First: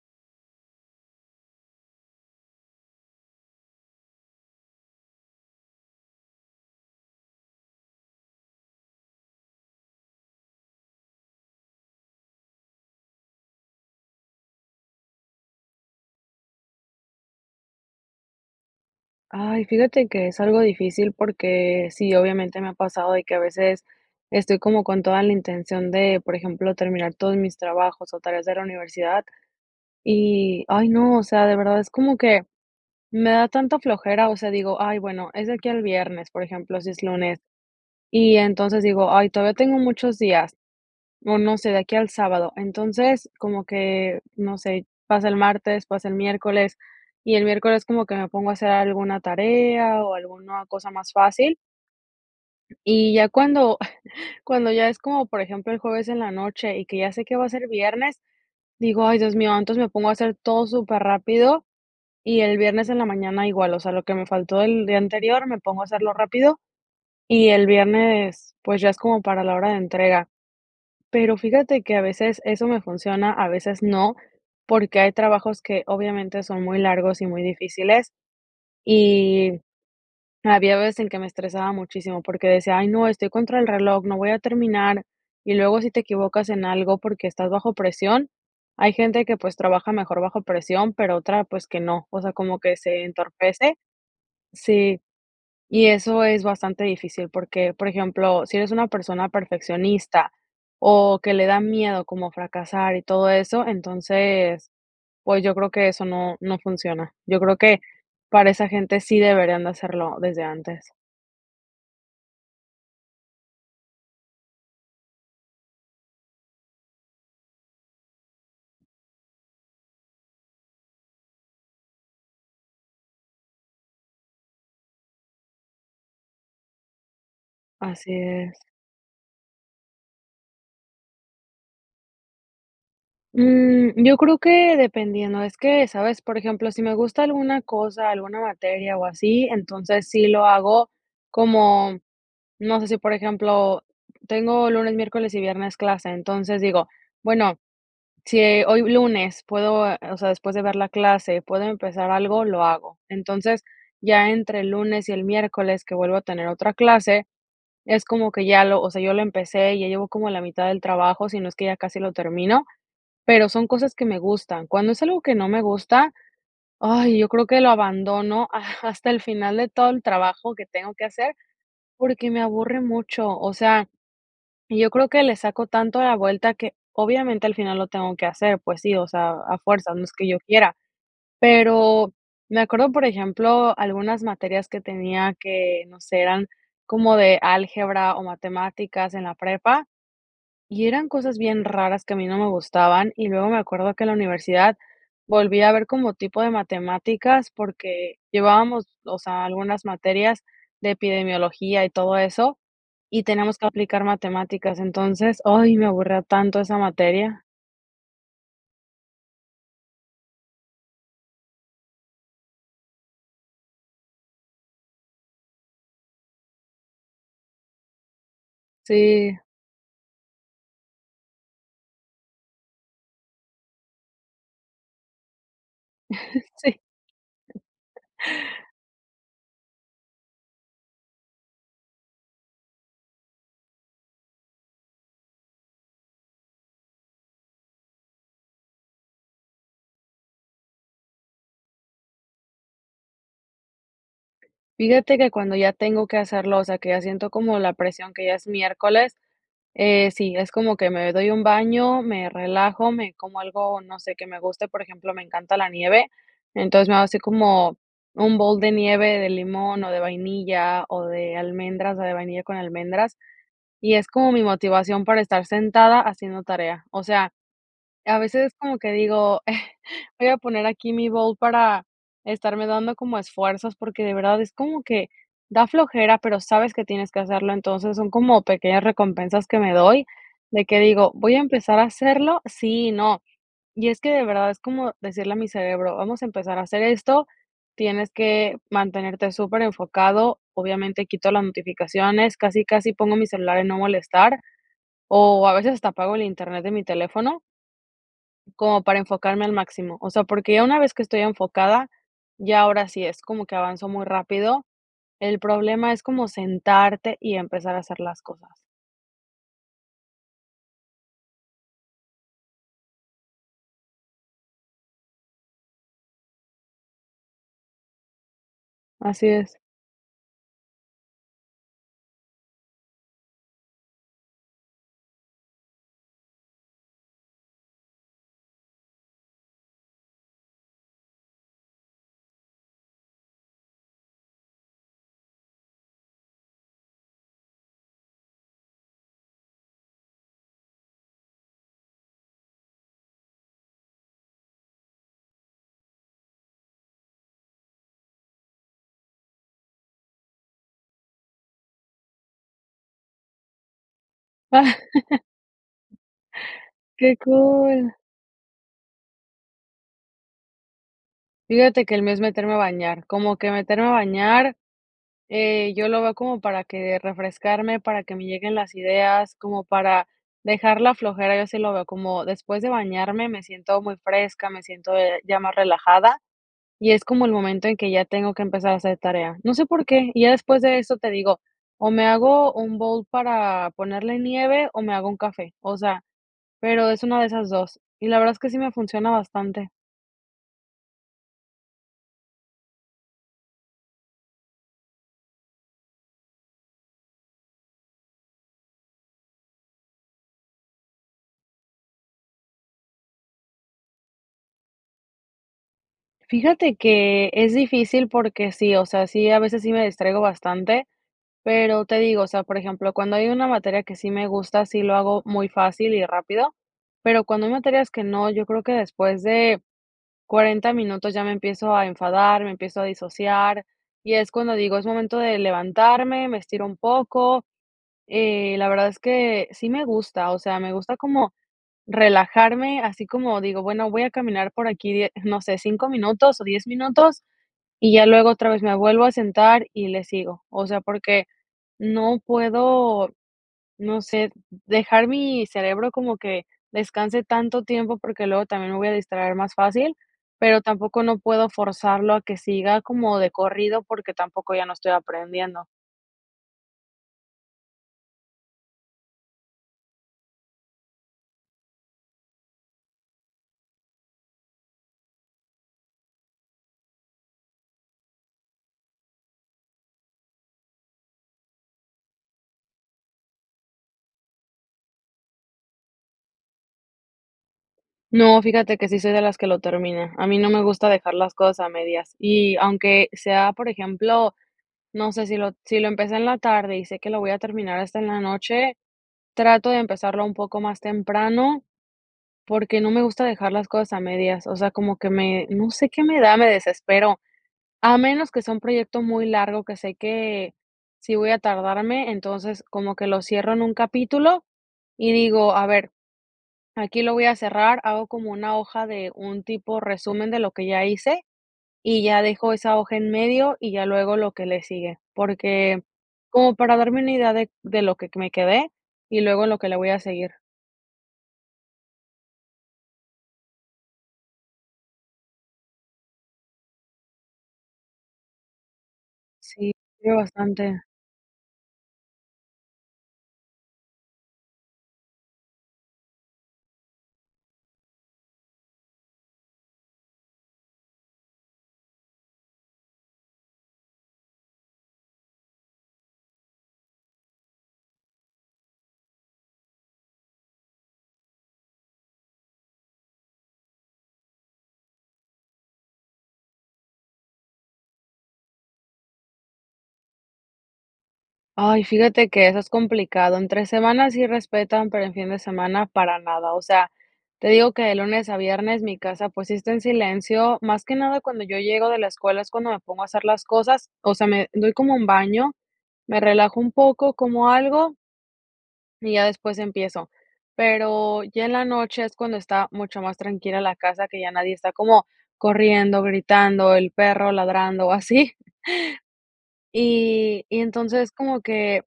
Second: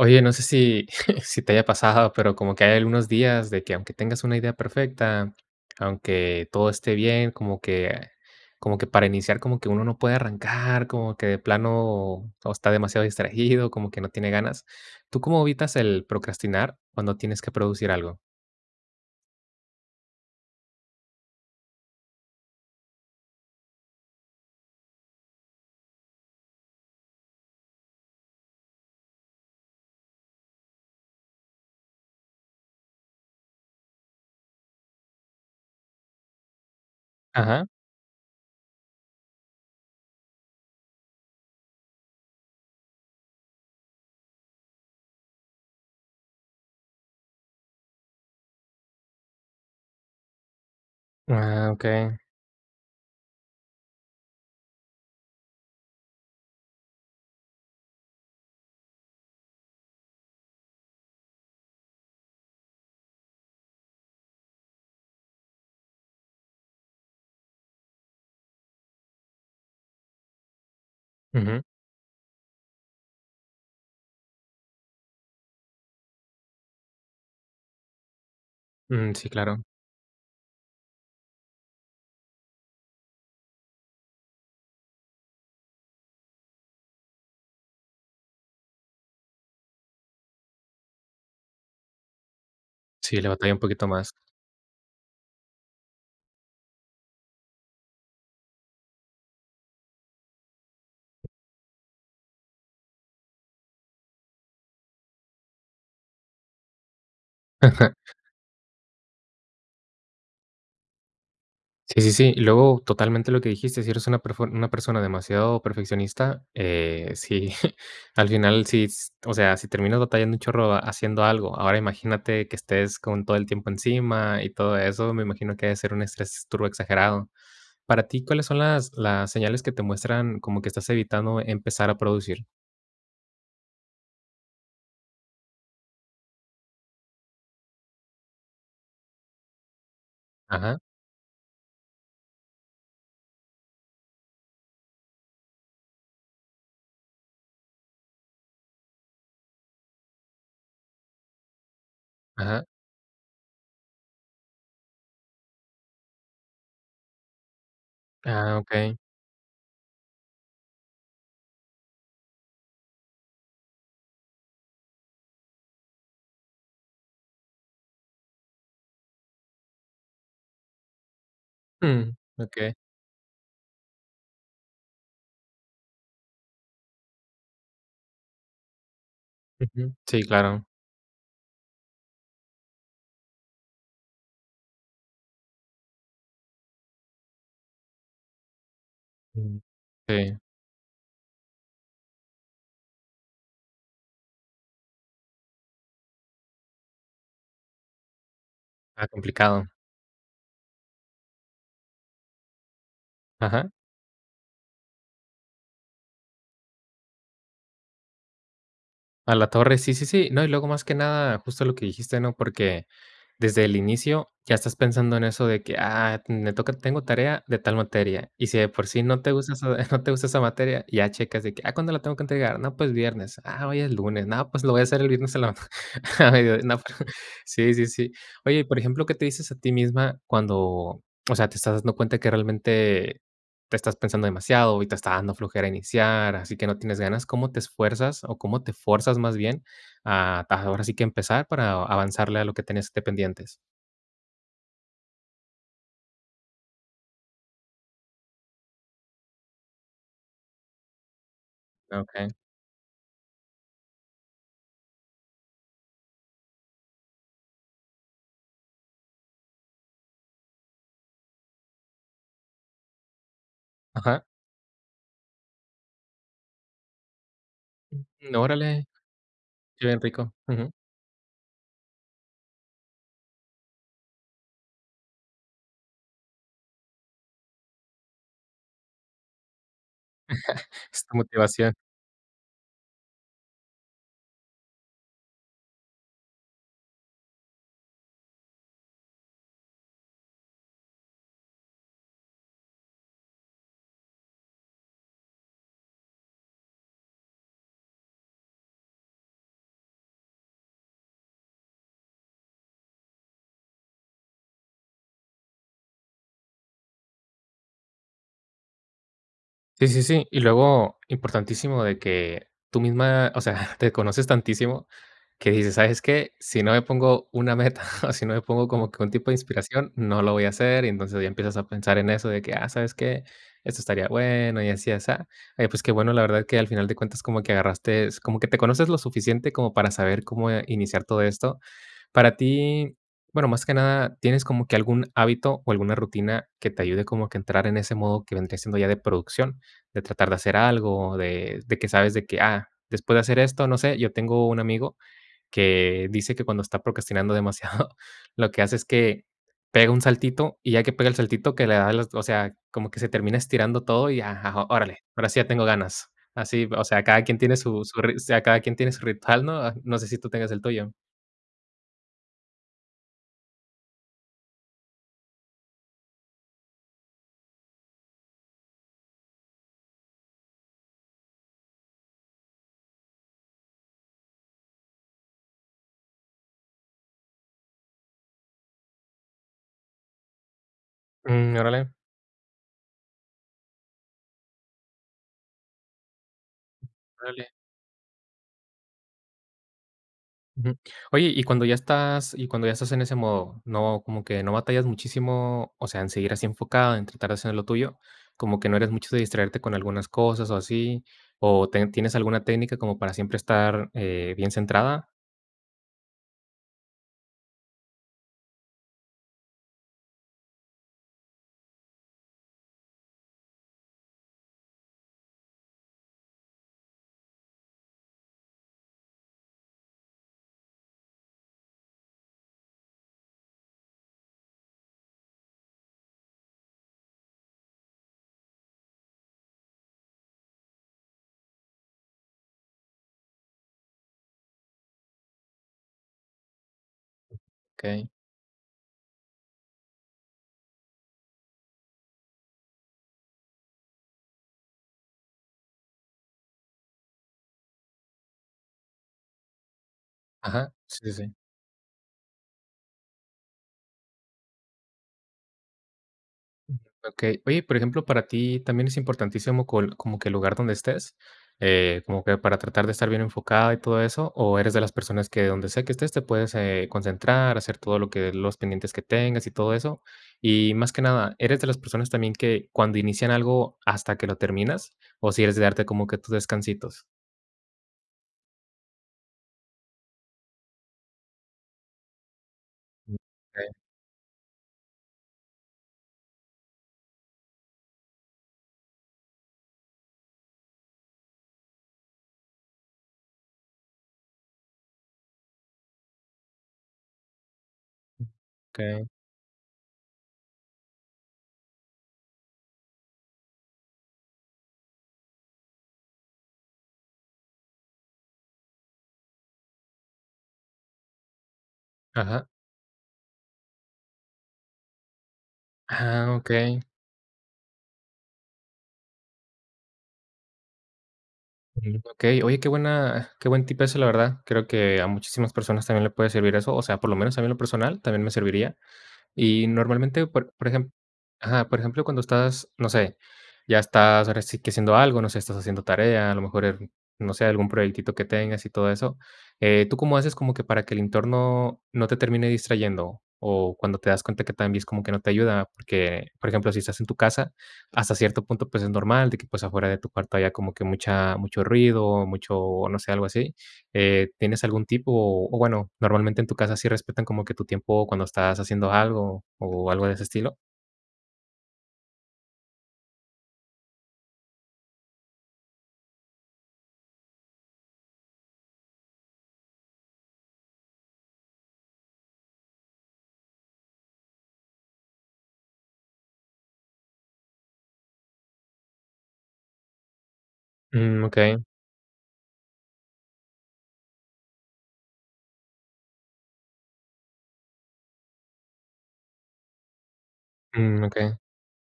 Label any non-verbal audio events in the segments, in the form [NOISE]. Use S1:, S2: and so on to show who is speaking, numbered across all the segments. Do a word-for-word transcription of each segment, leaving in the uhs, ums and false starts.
S1: Oye, no sé si, [CHUCKLES] si te haya pasado, pero como que hay algunos días, de que, aunque tengas una idea perfecta, aunque todo esté bien, como que como que, para iniciar, como que uno no puede arrancar, como que de plano todo está demasiado distraído, como que no tiene ganas. ¿Tú cómo evitas el procrastinar cuando tienes que producir algo?
S2: Ay, fíjate que es algo difícil porque sí, obviamente, me ha pasado de que a veces estoy como con toda la intención de, por ejemplo, terminar todos mis trabajos, o, tareas de la universidad. Y, ay, no, o sea, de verdad es como que me da tanta flojera, o sea, digo: "Ay, bueno, es de aquí al viernes", por ejemplo, si es lunes.
S1: Ajá.
S2: Y, entonces, digo: "Ay, todavía tengo muchos días". No, no sé, de aquí al sábado. Entonces, como que, no sé, pasa el martes, pasa el miércoles, y el miércoles como que me pongo a hacer alguna tarea, o, alguna cosa más fácil.
S1: Ah, okey.
S2: Y ya cuando, [CHUCKLES] cuando ya es, como por ejemplo, el jueves en la noche, y que ya sé que va a ser viernes, digo: "Ay, Dios mío", entonces me pongo a hacer todo superrápido, y el viernes en la mañana igual. O sea, lo que me faltó el día anterior me pongo a hacerlo rápido y el viernes, pues, ya es como para la hora de entrega. Pero
S1: Ujú.
S2: fíjate que a veces eso me funciona, a veces no, porque hay trabajos que obviamente son muy largos y muy difíciles,
S1: Mm. Sí,
S2: y
S1: claro.
S2: había veces en que me estresaba muchísimo porque decía: "Ay, no, estoy contra el reloj, no voy a terminar", y luego si te equivocas en algo, porque estás bajo presión, hay gente que, pues, trabaja mejor bajo presión, pero otra, pues, que no. O sea, como que se
S1: Sí, le batalla un
S2: entorpece.
S1: poquito más.
S2: Sí, y eso es bastante difícil porque, por ejemplo, si eres una persona perfeccionista, o, que le da miedo como fracasar y todo eso, entonces, pues, yo creo que eso no no funciona. Yo creo que
S1: Ajá.
S2: para esa gente sí deberían de hacerlo desde antes.
S1: Sí, sí, sí. Y luego, totalmente lo que dijiste, si eres una perfor una persona demasiado perfeccionista, eh, si [GIGGLES] al final, sí, o sea, si terminas batallando un chorro haciendo algo, ahora imagínate que estés con todo el tiempo encima y todo eso, me imagino que debe ser un estrés turbo exagerado. Para
S2: Así
S1: ti, ¿cuáles
S2: es.
S1: son las las señales que te muestran como que estás evitando empezar a producir?
S2: Mm, yo creo que dependiendo. Es que sabes, por ejemplo, si me gusta alguna cosa, alguna materia o así, entonces sí lo
S1: Ajá.
S2: hago como, no sé, si por ejemplo, tengo lunes, miércoles y viernes clase, entonces digo: "Bueno, si hoy lunes puedo, eh, o sea, después de ver la clase, puedo empezar algo, lo
S1: Ajá.
S2: hago". Entonces, ya entre el lunes y el miércoles que vuelvo a tener otra clase, es como que
S1: Ah,
S2: ya lo, o
S1: okey.
S2: sea, yo lo empecé, ya llevo como la mitad del trabajo, si no es que ya casi lo termino, pero son cosas que me gustan. Cuando es algo que no me gusta, ay, yo creo que lo abandono hasta [GIGGLES] el final de todo el trabajo que tengo que hacer,
S1: Mm,
S2: porque me
S1: okey.
S2: aburre mucho, o sea, y yo creo que le saco tanto la vuelta que, obviamente, al final lo tengo que hacer, pues sí, o sea, a
S1: Ujú.
S2: fuerzas, no es
S1: Sí,
S2: que yo
S1: claro.
S2: quiera. Pero me acuerdo, por ejemplo, algunas materias que tenía que no sé, eran como de álgebra o matemáticas en la
S1: Mm,
S2: prepa,
S1: okey.
S2: y eran cosas bien raras que a mí no me gustaban y luego me acuerdo que la universidad volvía a ver como tipo de matemáticas porque llevábamos,
S1: Ah,
S2: o sea,
S1: complicado.
S2: algunas materias de epidemiología y todo eso y tenemos que
S1: Ajá.
S2: aplicar matemáticas. Entonces, ay, me aburría tanto esa materia.
S1: A la torre, sí, sí, sí. No, y luego, más que nada, justo lo que dijiste, ¿no?, porque desde el inicio ya estás pensando en eso de que, ah, me toca tengo tarea de tal materia. Y si de por sí no te
S2: Sí.
S1: gusta eso [GIGGLES] no te gusta esa materia, ya checas de que, ah, ¿cuándo la tengo que entregar?, no, pues, viernes. Ah, hoy es lunes. No, pues, lo voy a hacer el viernes en la a
S2: [CHUCKLES]
S1: mediodi
S2: Sí.
S1: no, sí, sí, sí. Oye, y por ejemplo, ¿qué te dices a ti misma cuando, o sea, te estás dando cuenta que realmente te estás pensando demasiado y te está dando flojera iniciar, así que no tienes ganas? ¿Cómo te esfuerzas o cómo te forzas, más bien a, a ahora sí que empezar, para avanzarle a lo que tienes de pendientes?
S2: Fíjate que cuando ya tengo que hacerlo, o sea, que ya siento como la presión que ya es miércoles, sí, es como que me doy un baño, me
S1: Okey.
S2: relajo, me como algo, no sé, que me guste, por ejemplo, me encanta la nieve. Entonces, me hago así como un bol de nieve de limón, o de vainilla, o de almendras, o de vainilla con almendras y es
S1: Ajá.
S2: como mi motivación para estar sentada haciendo tarea. O sea, a veces es como
S1: Órale,
S2: que digo:
S1: qué bien,
S2: "Voy
S1: rico.
S2: a poner
S1: Ujú.
S2: aquí mi bol para estarme dando como esfuerzos", porque de verdad es como que da flojera, pero sabes que tienes que hacerlo, entonces son como pequeñas recompensas que me doy, de
S1: [LAUGHS]
S2: que
S1: Es
S2: digo:
S1: tu
S2: "Voy a
S1: motivación.
S2: empezar a hacerlo", sí y no, y es que de verdad es como decirle a mi cerebro, vamos a empezar a hacer esto, tienes que mantenerte superenfocado, obviamente, quito las notificaciones, casi, casi pongo mi celular en no molestar, o a veces hasta apago el Internet de mi teléfono como para enfocarme al máximo. O sea, porque ya una vez que estoy enfocada, ya ahora sí es, como que avanzo muy rápido. El problema es como sentarte y empezar a hacer las cosas.
S1: Sí, sí, sí. Y luego, importantísimo de que tú misma, o sea, [GIGGLES] te conoces tantísimo, que dices: "¿Sabes qué?, si no me pongo una meta, [CHUCKLES] si no me pongo como que un
S2: Así
S1: tipo de
S2: es.
S1: inspiración, no lo voy a hacer". Y entonces ya empiezas a pensar en eso, de que ah, ¿sabes qué?, esto estaría bueno y así, y asá. Oye, pues, qué bueno, la verdad, creo que al final de cuentas como que agarrastes, como que te conoces lo suficiente, como para saber cómo iniciar todo esto. Para ti, bueno, más que nada, ¿tienes como que algún hábito o alguna rutina que te ayude como a que entrar en ese modo que vendría siendo ya de producción?, de tratar de hacer algo, de de que sabes de que, ah, después de hacer esto, no sé. Yo tengo un amigo, que dice que cuando está procrastinando demasiado, [GIGGLES] lo que hace es que pega un saltito y ya que pega el saltito que le da el o sea, como que se termina estirando todo y ajá, órale, ahora sí, ya tengo
S2: [LAUGHS]
S1: ganas. Así, o sea,
S2: Qué
S1: cada quien tiene su
S2: cool.
S1: su rit o sea, cada quien tiene su ritual, ¿no?, no sé si tú tengas el tuyo.
S2: Fíjate que el mes meterme a bañar, como que meterme a bañar, eh, yo lo veo como para que refrescarme, para que me lleguen las ideas, como para dejar la flojera, yo así lo veo como después de bañarme, me siento muy fresca, me siento, eh, ya más relajada, y es como el momento en que ya tengo que empezar a hacer tarea. No sé por qué, y ya después de eso te digo:
S1: Mm, órale.
S2: "O me hago un bowl para ponerle nieve o me hago un café", o sea, pero es una de esas
S1: Órale.
S2: dos y la verdad es que sí me funciona bastante.
S1: Ujú, oye, y cuando ya estás y cuando ya estás en ese modo, ¿no como que no batallas muchísimo, o sea, en seguir así enfocado en tratar de hacer lo tuyo? ¿Cómo que no eres mucho de distraerte con algunas cosas o así? ¿O ten tienes alguna técnica como para siempre estar, eh, bien centrada?
S2: Fíjate que es difícil porque sí, o sea, sí, a veces sí me distraigo bastante, pero te digo, o sea, por ejemplo, cuando hay una materia que sí me gusta, sí lo hago muy fácil y rápido, pero cuando hay materias que no, yo creo que después de cuarenta minutos ya me empiezo a enfadar, me empiezo a disociar, y es cuando digo: "Es momento de levantarme, me estiro un poco". Eh, la verdad es que sí me gusta, o sea, me gusta como relajarme así como digo: "Bueno, voy a caminar por aquí die no sé, cinco minutos o diez minutos", y ya
S1: Okey.
S2: luego otra vez me vuelvo a sentar y le sigo. O sea, porque no puedo, no sé, dejar mi cerebro como que descanse tanto tiempo, porque luego también me voy a distraer más fácil, pero
S1: Ajá.
S2: tampoco
S1: Sí,
S2: no
S1: sí.
S2: puedo forzarlo a que siga como de corrido porque tampoco ya no estoy aprendiendo.
S1: Okey. Oye, por ejemplo, ¿para ti también es importantísimo col como que el lugar donde estés, eh, como que para tratar de estar bien enfocada y todo eso, o eres de las personas que donde sea que estés te puedes, eh, concentrar, hacer todo lo que, los pendientes que tengas y todo eso? Y más que nada, ¿eres de las personas también que cuando inician algo hasta que lo terminas, o si eres de darte como que tus descansitos?
S2: No, fíjate que sí soy de las que lo termina. A mí no me gusta dejar las cosas a medias. Y aunque sea, por
S1: Okey.
S2: ejemplo, no sé, si lo si lo empecé en la tarde, y sé que lo voy a terminar hasta en la noche, trato de empezarlo un poco más temprano, porque no me gusta dejar las cosas a medias. O sea, como que me no sé qué me da, me desespero. A menos que sea un proyecto
S1: Okey.
S2: muy largo, que sé que sí voy a tardarme, entonces, como que lo cierro en un capítulo, y digo: "A ver, aquí lo voy a cerrar", hago como una hoja de un tipo resumen de lo que ya hice, y ya
S1: Ajá.
S2: dejo esa hoja en medio y ya luego lo que le sigue, porque
S1: Ah,
S2: como para
S1: okey.
S2: darme una idea de de lo que me quedé, y luego lo que le voy a seguir.
S1: Ujú, okey. Oye, qué buena qué buen tipazo, la verdad. Creo que a muchísimas personas también le puede servir eso, o sea, por lo menos a mí en lo personal también me serviría. Y
S2: Sí, influye
S1: normalmente, por por
S2: bastante.
S1: ejem ajá, por ejemplo cuando estás, no sé, ya estás ahora si que haciendo algo, no sé, estás haciendo tarea, a lo mejor, al no sé, algún proyectito que tengas y todo eso, eh, ¿tú cómo haces como que para que el entorno no te termine distrayendo? O, cuando te das cuenta que también es como que no te ayuda, porque, por ejemplo, si estás en tu casa, hasta cierto punto, pues, es normal de que, pues, afuera de tu cuarto haya como que mucha mucho ruido, mucho, no sé, algo así, eh, ¿tienes algún tip? O o, bueno, normalmente en tu casa sí respetan como que tu tiempo cuando estás haciendo algo, o, algo de ese estilo.
S2: Ay, fíjate que eso es complicado, entre semana sí respetan, pero en fin de semana para nada. O sea, te digo que de lunes a viernes mi casa, pues, sí está en silencio, más que nada cuando yo llego de la escuela es cuando me pongo a hacer las cosas, o sea, me doy como un baño, me relajo un poco, como algo y ya después empiezo, pero
S1: Mm,
S2: ya en
S1: okey.
S2: la noche es cuando está mucho más tranquila la casa que ya nadie está como corriendo, gritando, el perro ladrando, o así. [CHUCKLES] Y y
S1: Mm,
S2: entonces
S1: okey.
S2: como que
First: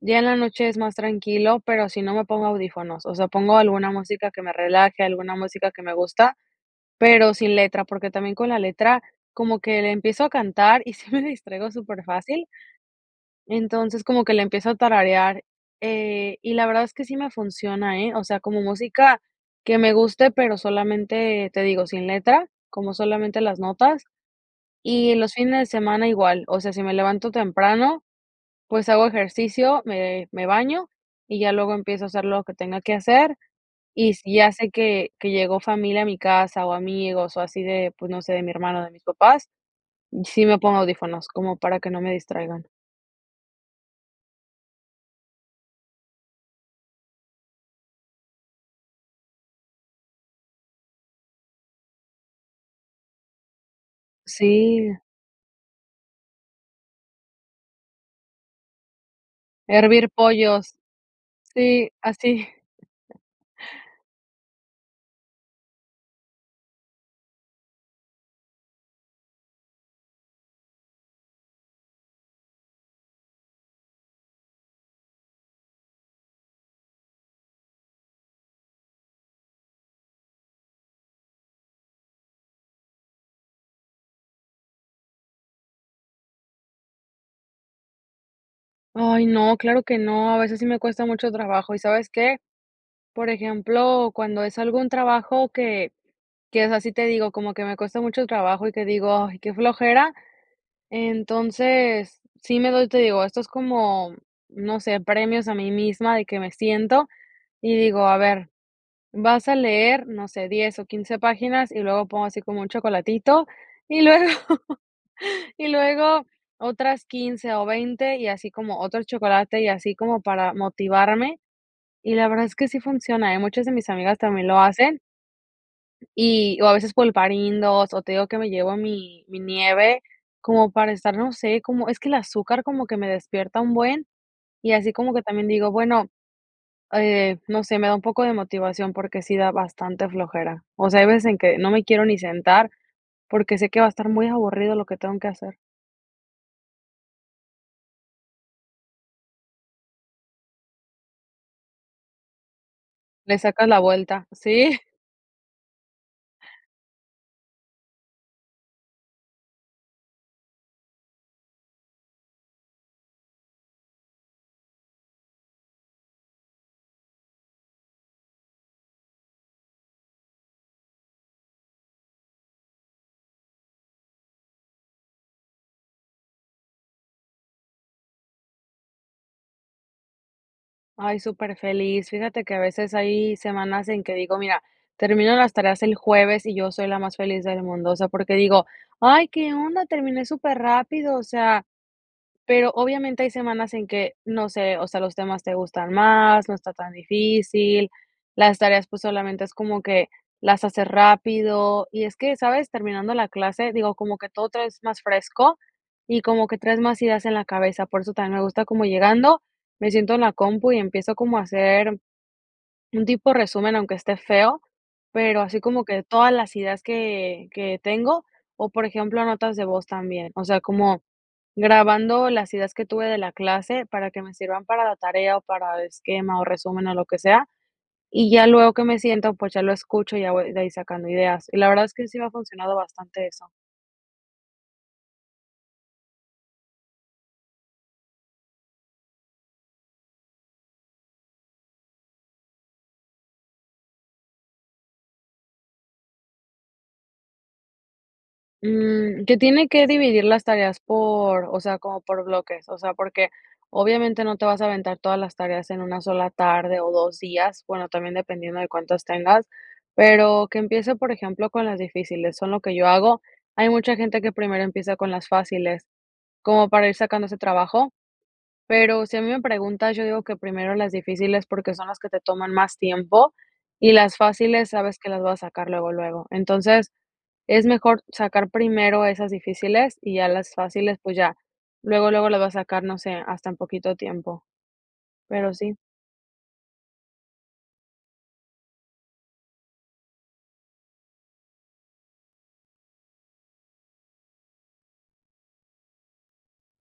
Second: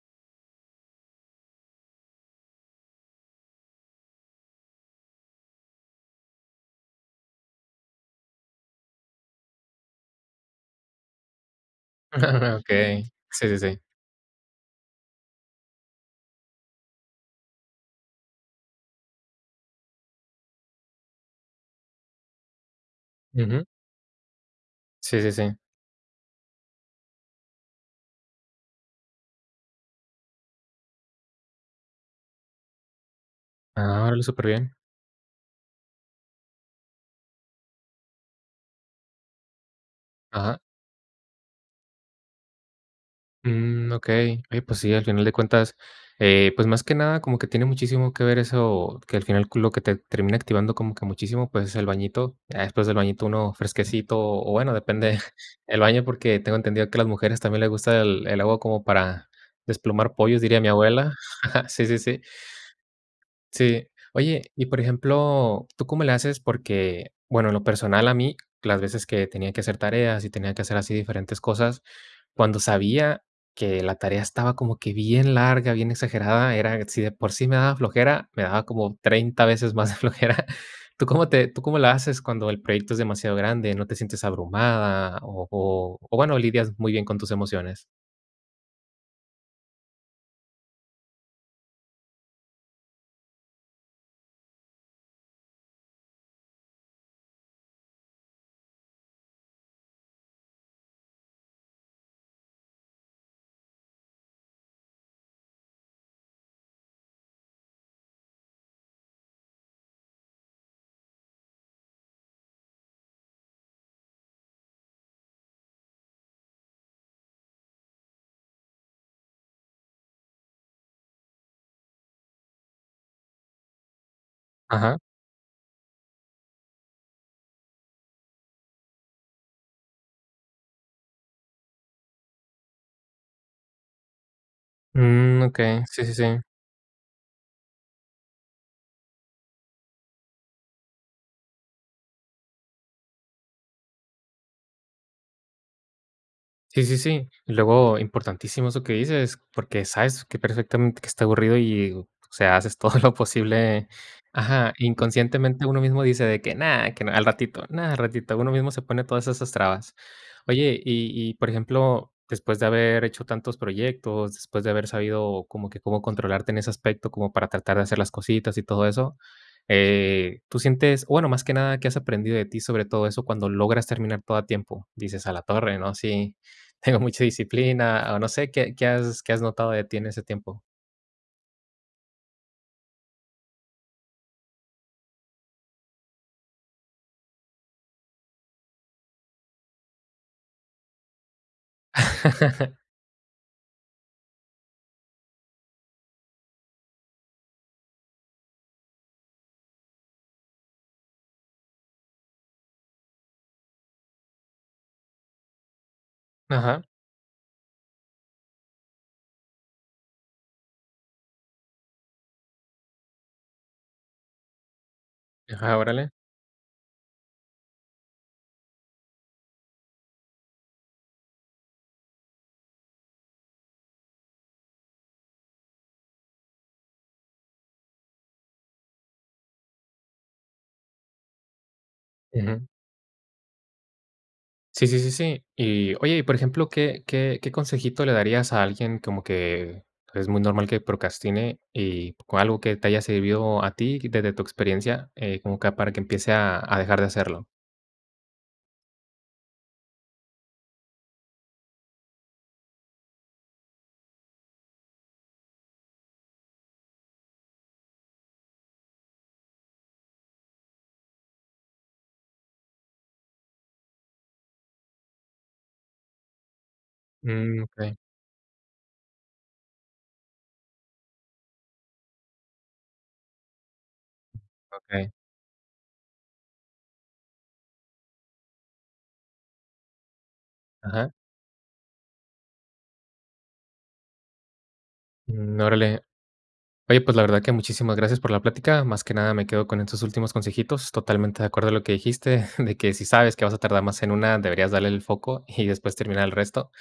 S2: ya en la noche es más tranquilo, pero si no me pongo audífonos, o sea pongo alguna música que me relaje, alguna música que me gusta, pero sin letra, porque también con la letra como que la empiezo a cantar y sí me distraigo superfácil.
S1: [CHUCKLES] Okey, sí, sí, sí.
S2: Entonces, como que la empiezo a tararear, eh, y la verdad es que sí me funciona, eh. O sea, como música que me guste, pero solamente, te digo, sin letra, como solamente las
S1: Ujú.
S2: notas. Y
S1: Sí, sí,
S2: los
S1: sí.
S2: fines de semana igual, o sea, si me levanto temprano, pues, hago ejercicio, me me baño, y ya luego empiezo a hacer lo que tenga que hacer,
S1: Ah,
S2: y
S1: órale
S2: si ya sé
S1: superbién.
S2: que que llegó familia a mi casa, o, amigos, o así de, pues, no sé, de mi hermano, o, de mis papás, sí
S1: Ajá.
S2: me pongo audífonos, como para que no me distraigan.
S1: Mm. Okey, oye pues sí, al final de cuentas, eh, pues más que nada como que tiene muchísimo que ver eso, que al final lo que te termina activando como que muchísimo pues, es el bañito. Ya después del bañito, uno fresquecito, o bueno,
S2: Sí.
S1: depende [GIGGLES] del baño, porque tengo entendido que a las mujeres también le gusta el el agua como para
S2: Hervir
S1: desplumar pollos, diría mi
S2: pollos.
S1: abuela. [CHUCKLES] Sí,
S2: Sí,
S1: sí, sí.
S2: así. [GIGGLES]
S1: Sí. Oye, y, por ejemplo, ¿tú cómo le haces?, porque, bueno, en lo personal a mí, las veces que tenía que hacer tareas y tenía que hacer así diferentes cosas, cuando sabía que la tarea estaba como que bien larga, bien exagerada era, si de por sí me daba flojera, me daba como treinta veces más [CHUCKLES] flojera. ¿Tú cómo te tú cómo la haces cuando el proyecto es demasiado grande? ¿No te sientes abrumada? O o bueno, lidias muy bien con tus emociones.
S2: Ay no, claro que no, a veces sí me cuesta mucho trabajo, ¿y sabes qué?, por ejemplo, cuando es algún trabajo que que es así te digo, como que me cuesta mucho trabajo y que digo: "Ay, qué flojera". Entonces, sí me doy te digo, esto es como, no sé, premios a mí misma, de que me siento y digo: "A ver, vas a leer", no sé, diez o quince páginas y luego pongo así como un chocolatito y luego [LAUGHS] y luego otras quince o veinte y así como otro chocolate y así, como para motivarme. Y la verdad es que sí funciona, eh. Muchas de mis amigas también lo
S1: Ajá.
S2: hacen y, o a veces pulparindos o te digo que me llevo mi mi nieve, como para estar, no sé, como, es que el azúcar como que me despierta un buen, y así como que
S1: Mm.
S2: también digo,
S1: Okey, sí,
S2: bueno,
S1: sí, sí.
S2: eh, no sé, me da un poco de motivación porque sí da bastante flojera, o sea, hay veces en que no me quiero ni sentar, porque sé que va a estar muy aburrido lo que tengo que hacer.
S1: Sí sí sí. Y, luego, importantísimo eso que dices, porque sabes que perfectamente que está aburrido, y, o sea, haces todo lo
S2: Le sacas la
S1: posible.
S2: vuelta,
S1: Ajá,
S2: sí.
S1: inconscientemente uno mismo dice de que: "No, que no al ratito, no al ratito". Uno mismo se pone todas esas trabas. Oye, y y por ejemplo, después de haber hecho tantos proyectos, después de haber sabido como que cómo controlarte en ese aspecto, como para tratar de hacer las cositas y todo eso. Eh, tú sientes bueno, más que nada, ¿qué has aprendido de ti, sobre todo eso cuando logras terminar todo a tiempo? Dices: "A la torre, ¿no? Sí, tengo mucha disciplina", o, no sé, ¿qué qué has qué has notado de ti en ese tiempo?
S2: Ay, superfeliz. Fíjate que a veces hay semanas en que digo, mira, termino las tareas el jueves, y yo soy la más feliz del mundo. O sea, porque digo: "Ay, ¿qué onda?, terminé superrápido", o sea, pero
S1: [LAUGHS]
S2: obviamente hay semanas en que, no sé, o sea, los temas te gustan más, no está tan difícil, las tareas, pues, solamente es como que las haces rápido. Y es que, ¿sabes?, terminando la clase, digo, como que todo traes más fresco, y como que traes
S1: Ajá.
S2: más ideas en la cabeza, por eso también me gusta, como llegando, me siento en la compu y empiezo como a hacer un tipo resumen. Aunque esté feo, pero así
S1: Ajá,
S2: como que
S1: órale.
S2: todas las ideas que que tengo, o, por ejemplo, notas de voz también. O sea, como grabando las ideas que tuve de la clase para que me sirvan para la tarea, o, para esquema, o, resumen, o, lo que sea, y ya luego que me siento, pues, ya lo escucho, y ya voy de ahí sacando ideas. Y la verdad es que sí me ha
S1: Ujú.
S2: funcionado bastante eso.
S1: Sí, sí, sí, sí. Y, oye, y por ejemplo, ¿qué qué qué consejito le darías a alguien como que es muy normal que procrastine y o algo qué te haya servido a ti, quítate tu experiencia, eh, como que para que empiece a a dejar de hacerlo?
S2: Mm, que tiene que dividir las tareas por, o sea, como por bloques, o sea, porque obviamente no te vas a aventar todas las tareas en una sola tarde o dos días, bueno, también dependiendo de cuántos, tengas, pero que empiece, por ejemplo, con las difíciles, son lo que yo hago. Hay mucha gente que primero empieza con las fáciles, como para ir sacando ese
S1: Mm,
S2: trabajo,
S1: okey.
S2: pero si a mí me preguntas, yo digo que primero las difíciles porque son las que te toman más tiempo, y las fáciles sabes que
S1: Okey.
S2: las vas a sacar luego, luego. Entonces, es mejor sacar primero esas difíciles y ya las fáciles,
S1: Ajá.
S2: pues ya luego, luego las va a sacar, no sé, hasta en poquito tiempo, pero
S1: Mm,
S2: sí.
S1: órale. Oye, pues, la verdad que muchísimas gracias por la plática. Más que nada, me quedo con estos últimos consejitos, totalmente de acuerdo a lo que dijiste, de que si sabes que vas a tardar más en una, deberías darle el foco y después terminar el resto.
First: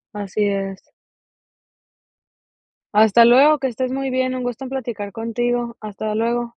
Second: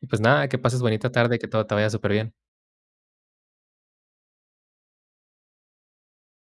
S1: Y, pues
S2: Así
S1: nada, que pases
S2: es.
S1: bonita tarde, que todo te vaya superbién.
S2: Hasta luego, que estés muy bien. Un gusto en platicar contigo. Hasta luego.